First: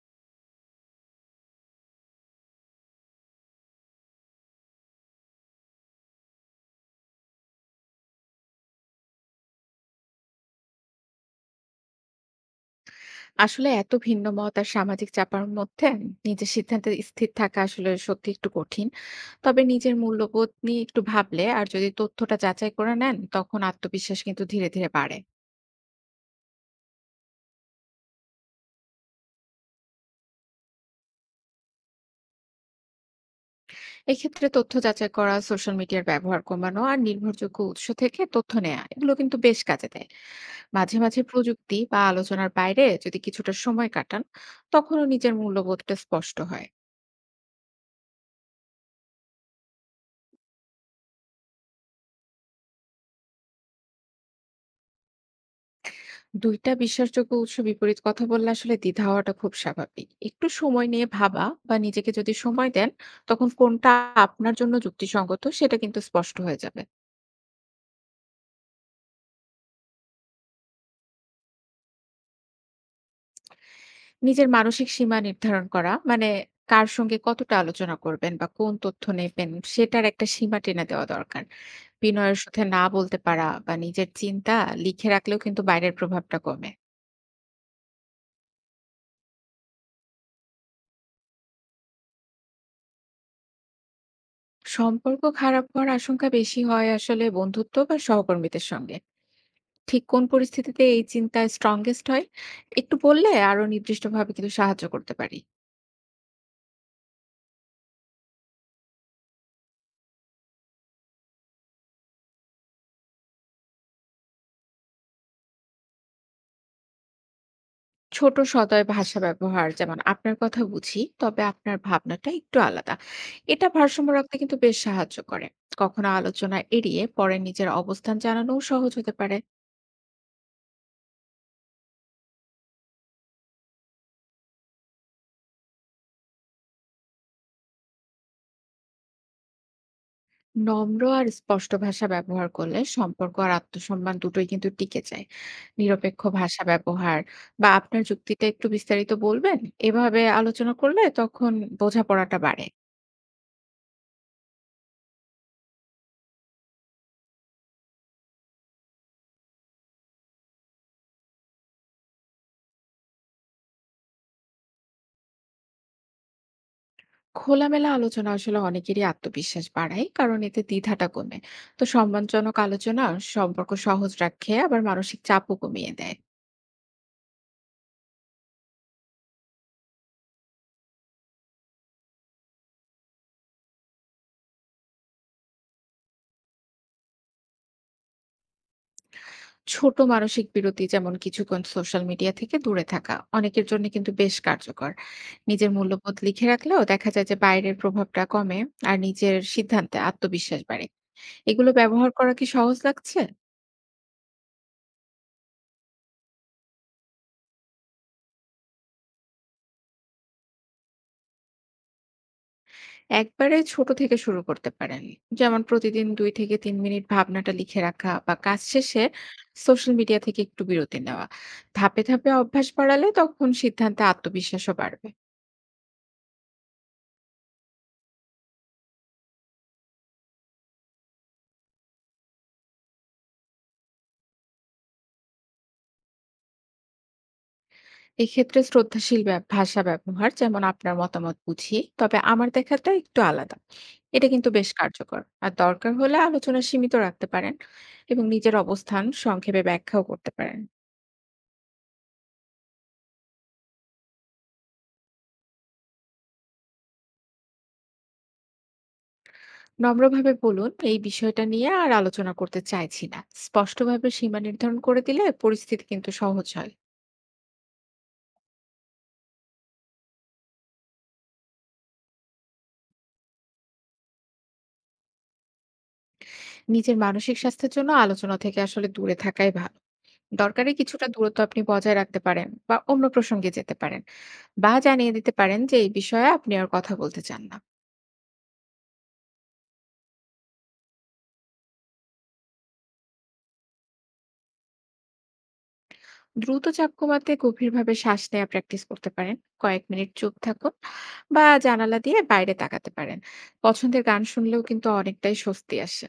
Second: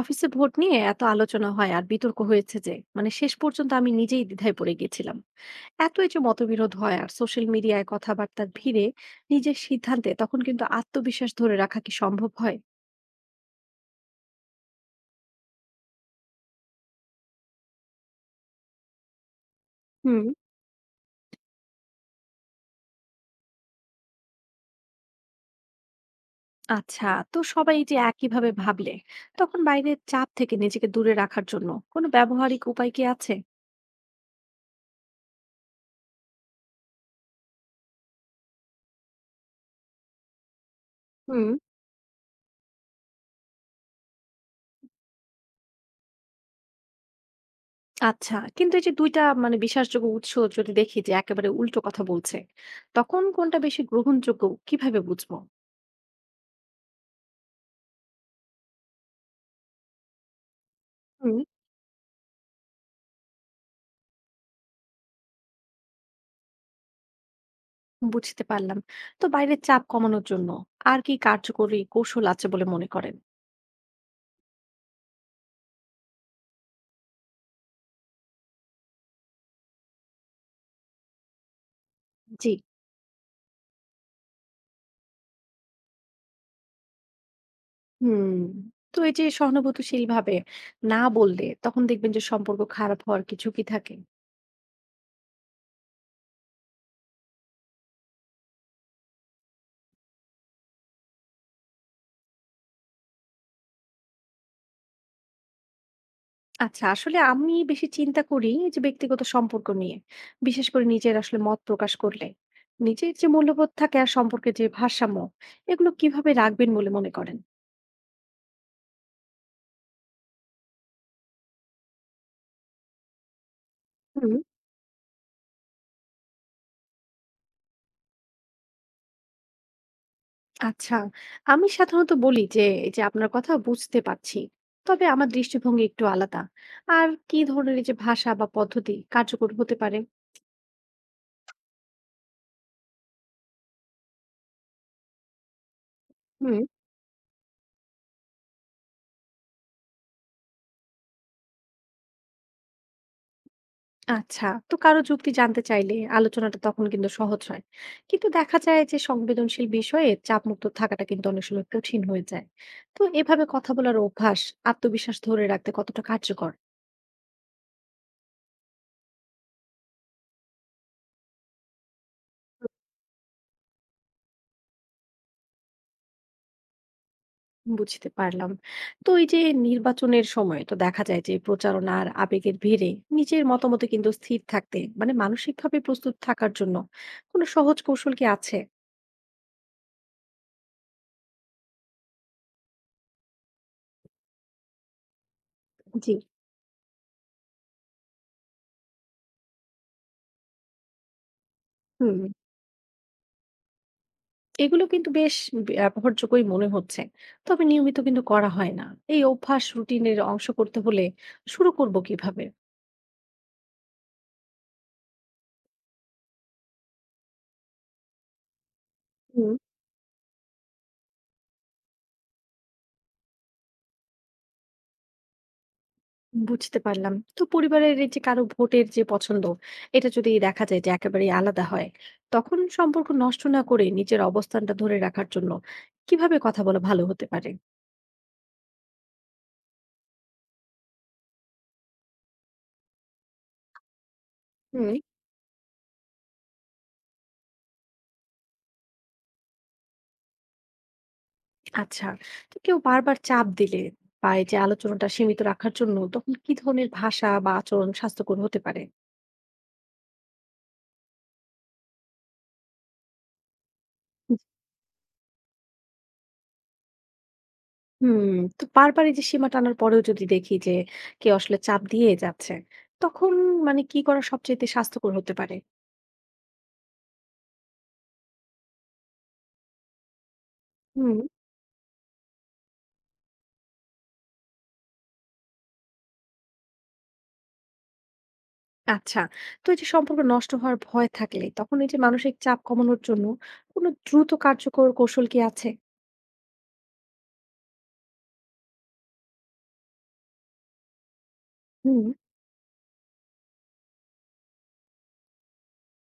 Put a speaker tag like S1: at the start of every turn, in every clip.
S1: অফিসে ভোট নিয়ে এত আলোচনা হয় আর বিতর্ক হয়েছে যে শেষ পর্যন্ত আমি নিজেই দ্বিধায় পড়ে গেছিলাম। এত এই যে মতবিরোধ হয় আর সোশ্যাল মিডিয়ায় কথাবার্তার ভিড়ে নিজের সিদ্ধান্তে তখন কিন্তু আত্মবিশ্বাস ধরে রাখা কি সম্ভব হয়?
S2: আসলে এত ভিন্ন মত আর সামাজিক চাপের মধ্যে নিজের সিদ্ধান্তে স্থির থাকা আসলে সত্যি একটু কঠিন। তবে নিজের
S1: হুম।
S2: মূল্যবোধ নিয়ে একটু ভাবলে আর যদি তথ্যটা যাচাই করে নেন, তখন আত্মবিশ্বাস কিন্তু ধীরে, ধীরে বাড়ে।
S1: আচ্ছা। তো সবাই এই যে একইভাবে ভাবলে তখন বাইরের চাপ থেকে নিজেকে দূরে রাখার জন্য কোনো ব্যবহারিক উপায় কি আছে?
S2: এক্ষেত্রে তথ্য যাচাই করা, সোশ্যাল মিডিয়ার ব্যবহার কমানো আর নির্ভরযোগ্য উৎস থেকে তথ্য নেয়া, এগুলো কিন্তু বেশ কাজে দেয়। মাঝে, মাঝে
S1: হুম।
S2: প্রযুক্তি বা আলোচনার বাইরে যদি কিছুটা সময় কাটান, তখনও নিজের মূল্যবোধটা স্পষ্ট হয়।
S1: আচ্ছা, কিন্তু এই যে দুইটা বিশ্বাসযোগ্য উৎস যদি দেখি যে একেবারে উল্টো কথা বলছে, তখন কোনটা বেশি গ্রহণযোগ্য, কিভাবে বুঝবো?
S2: দুইটা বিশ্বাসযোগ্য উৎস বিপরীত কথা বললে আসলে দ্বিধা হওয়াটা খুব স্বাভাবিক। একটু সময় নিয়ে ভাবা বা নিজেকে যদি সময় দেন, তখন কোনটা আপনার জন্য যুক্তিসঙ্গত সেটা কিন্তু স্পষ্ট হয়ে যাবে।
S1: বুঝতে পারলাম। তো বাইরের চাপ কমানোর জন্য আর কি কার্যকরী কৌশল আছে বলে মনে করেন?
S2: নিজের মানসিক সীমা নির্ধারণ করা মানে কার সঙ্গে কতটা আলোচনা করবেন বা কোন তথ্য নেবেন সেটার একটা সীমা টেনে দেওয়া দরকার। বিনয়ের
S1: জি।
S2: সাথে না বলতে পারা বা নিজের চিন্তা লিখে রাখলেও কিন্তু বাইরের প্রভাবটা কমে।
S1: হুম। তো এই যে সহানুভূতিশীলভাবে না বললে তখন দেখবেন যে সম্পর্ক খারাপ হওয়ার কি ঝুঁকি থাকে?
S2: সম্পর্ক খারাপ হওয়ার আশঙ্কা বেশি হয় আসলে বন্ধুত্ব বা সহকর্মীদের সঙ্গে। ঠিক কোন পরিস্থিতিতে এই চিন্তা স্ট্রংগেস্ট হয়, একটু বললে আরো নির্দিষ্টভাবে কিন্তু সাহায্য করতে পারি।
S1: আচ্ছা, আসলে আমি বেশি চিন্তা করি এই যে ব্যক্তিগত সম্পর্ক নিয়ে। বিশেষ করে নিজের আসলে মত প্রকাশ করলে। নিজের যে মূল্যবোধ থাকে আর সম্পর্কের যে ভারসাম্য, এগুলো কিভাবে রাখবেন বলে মনে করেন?
S2: ছোট সদয় ভাষা ব্যবহার, যেমন আপনার কথা বুঝি, তবে আপনার ভাবনাটা একটু আলাদা, এটা ভারসাম্য
S1: হুম।
S2: রাখতে কিন্তু বেশ সাহায্য করে। কখনো আলোচনা এড়িয়ে পরে নিজের অবস্থান জানানোও সহজ হতে পারে।
S1: আচ্ছা, আমি সাধারণত বলি যে এই যে আপনার কথা বুঝতে পারছি। তবে আমার দৃষ্টিভঙ্গি একটু আলাদা। আর কি ধরনের এই যে ভাষা বা পদ্ধতি কার্যকর হতে পারে?
S2: নম্র আর স্পষ্ট ভাষা ব্যবহার করলে সম্পর্ক আর আত্মসম্মান দুটোই কিন্তু টিকে যায়। নিরপেক্ষ
S1: হুম।
S2: ভাষা ব্যবহার বা আপনার যুক্তিটা একটু বিস্তারিত বলবেন, এভাবে আলোচনা করলে তখন বোঝাপড়াটা বাড়ে।
S1: আচ্ছা, তো কারো যুক্তি জানতে চাইলে আলোচনাটা তখন কিন্তু সহজ হয়। কিন্তু দেখা যায় যে সংবেদনশীল বিষয়ে চাপমুক্ত থাকাটা কিন্তু অনেক সময় কঠিন হয়ে যায়। তো এভাবে কথা বলার অভ্যাস আত্মবিশ্বাস ধরে রাখতে কতটা কার্যকর?
S2: খোলামেলা আলোচনা আসলে অনেকেরই আত্মবিশ্বাস বাড়ায়, কারণ এতে দ্বিধাটা কমে। তো সম্মানজনক আলোচনা সম্পর্ক সহজ রাখে, আবার মানসিক চাপও কমিয়ে দেয়।
S1: বুঝতে পারলাম। তো এই যে নির্বাচনের সময় তো দেখা যায় যে প্রচারণা আর আবেগের ভিড়ে নিজের মতামতে কিন্তু স্থির থাকতে মানসিকভাবে প্রস্তুত থাকার জন্য কোনো সহজ কৌশল কি আছে?
S2: ছোট মানসিক বিরতি, যেমন কিছুক্ষণ সোশ্যাল মিডিয়া থেকে দূরে থাকা, অনেকের জন্য কিন্তু বেশ কার্যকর। নিজের
S1: জি।
S2: মূল্যবোধ লিখে রাখলেও দেখা যায় যে বাইরের প্রভাবটা কমে আর নিজের সিদ্ধান্তে আত্মবিশ্বাস বাড়ে। এগুলো ব্যবহার
S1: হুম,
S2: করা কি সহজ লাগছে?
S1: এগুলো কিন্তু বেশ ব্যবহারযোগ্যই মনে হচ্ছে। তবে নিয়মিত কিন্তু করা হয় না। এই অভ্যাস রুটিনের অংশ করতে হলে শুরু করব কিভাবে?
S2: একবারে ছোট থেকে শুরু করতে পারেন। যেমন প্রতিদিন ২ থেকে ৩ মিনিট ভাবনাটা লিখে রাখা বা কাজ শেষে
S1: হুম।
S2: সোশ্যাল মিডিয়া থেকে একটু বিরতি নেওয়া। ধাপে, ধাপে অভ্যাস বাড়ালে তখন সিদ্ধান্তে আত্মবিশ্বাসও বাড়বে।
S1: বুঝতে পারলাম। তো পরিবারের এই যে কারো ভোটের যে পছন্দ, এটা যদি দেখা যায় যে একেবারেই আলাদা হয়, তখন সম্পর্ক নষ্ট না করে নিজের অবস্থানটা ধরে রাখার জন্য কিভাবে কথা বলা ভালো হতে পারে?
S2: এক্ষেত্রে শ্রদ্ধাশীল ভাষা ব্যবহার, যেমন আপনার মতামত বুঝি, তবে আমার দেখাটা একটু আলাদা, এটা কিন্তু বেশ
S1: হুম।
S2: কার্যকর। আর দরকার হলে আলোচনা সীমিত রাখতে পারেন এবং নিজের অবস্থান সংক্ষেপে ব্যাখ্যাও করতে পারেন।
S1: আচ্ছা, তো কেউ বারবার চাপ দিলে বা এই যে আলোচনাটা সীমিত রাখার জন্য তখন কি ধরনের ভাষা বা আচরণ স্বাস্থ্যকর হতে পারে?
S2: নম্রভাবে বলুন, এই বিষয়টা নিয়ে আর আলোচনা করতে চাইছি না। স্পষ্টভাবে সীমা নির্ধারণ করে দিলে পরিস্থিতি কিন্তু সহজ হয়।
S1: হুম, তো বারবার এই যে সীমা টানার পরেও যদি দেখি যে কেউ আসলে চাপ দিয়ে যাচ্ছে, তখন কি করা সবচাইতে স্বাস্থ্যকর হতে পারে?
S2: নিজের মানসিক স্বাস্থ্যের জন্য আলোচনা থেকে আসলে দূরে থাকাই ভালো। দরকারে কিছুটা
S1: হুম।
S2: দূরত্ব আপনি বজায় রাখতে পারেন বা অন্য প্রসঙ্গে যেতে পারেন, বা জানিয়ে দিতে পারেন যে এই বিষয়ে আপনি আর কথা বলতে চান না।
S1: আচ্ছা। তো এই যে সম্পর্ক নষ্ট হওয়ার ভয় থাকলে তখন এই যে মানসিক চাপ কমানোর জন্য কোনো দ্রুত কার্যকর কৌশল কি আছে?
S2: দ্রুত চাপ কমাতে গভীরভাবে শ্বাস নেওয়া প্র্যাকটিস করতে পারেন, কয়েক মিনিট চুপ থাকুন, বা জানালা
S1: হুম,
S2: দিয়ে বাইরে তাকাতে পারেন। পছন্দের গান শুনলেও কিন্তু অনেকটাই স্বস্তি আসে।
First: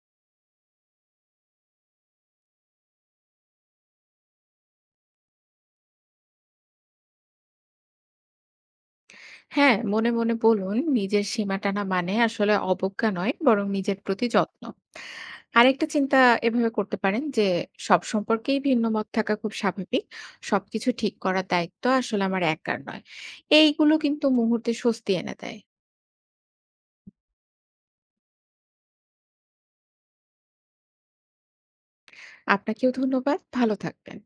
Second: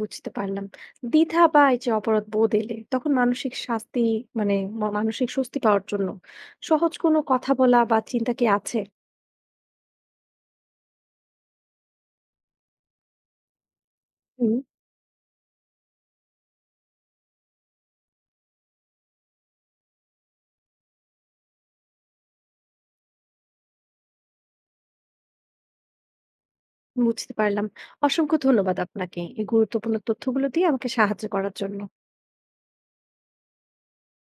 S1: বুঝতে পারলাম। দ্বিধা বা এই যে অপরাধ বোধ এলে তখন মানসিক শাস্তি মানে মা মানসিক স্বস্তি পাওয়ার জন্য সহজ কোনো কথা বলা বা চিন্তা কি আছে?
S2: হ্যাঁ, মনে, মনে বলুন, নিজের সীমা টানা মানে আসলে অবজ্ঞা নয়, বরং নিজের প্রতি
S1: হুম।
S2: যত্ন। আরেকটা চিন্তা এভাবে করতে পারেন যে, সব সম্পর্কেই ভিন্ন মত থাকা খুব স্বাভাবিক। সবকিছু ঠিক করার দায়িত্ব আসলে আমার একার নয়। এইগুলো কিন্তু মুহূর্তে স্বস্তি এনে দেয়।
S1: বুঝতে পারলাম। অসংখ্য ধন্যবাদ আপনাকে। এই গুরুত্বপূর্ণ তথ্যগুলো দিয়ে আমাকে সাহায্য করার জন্য।
S2: আপনাকেও ধন্যবাদ। ভালো থাকবেন।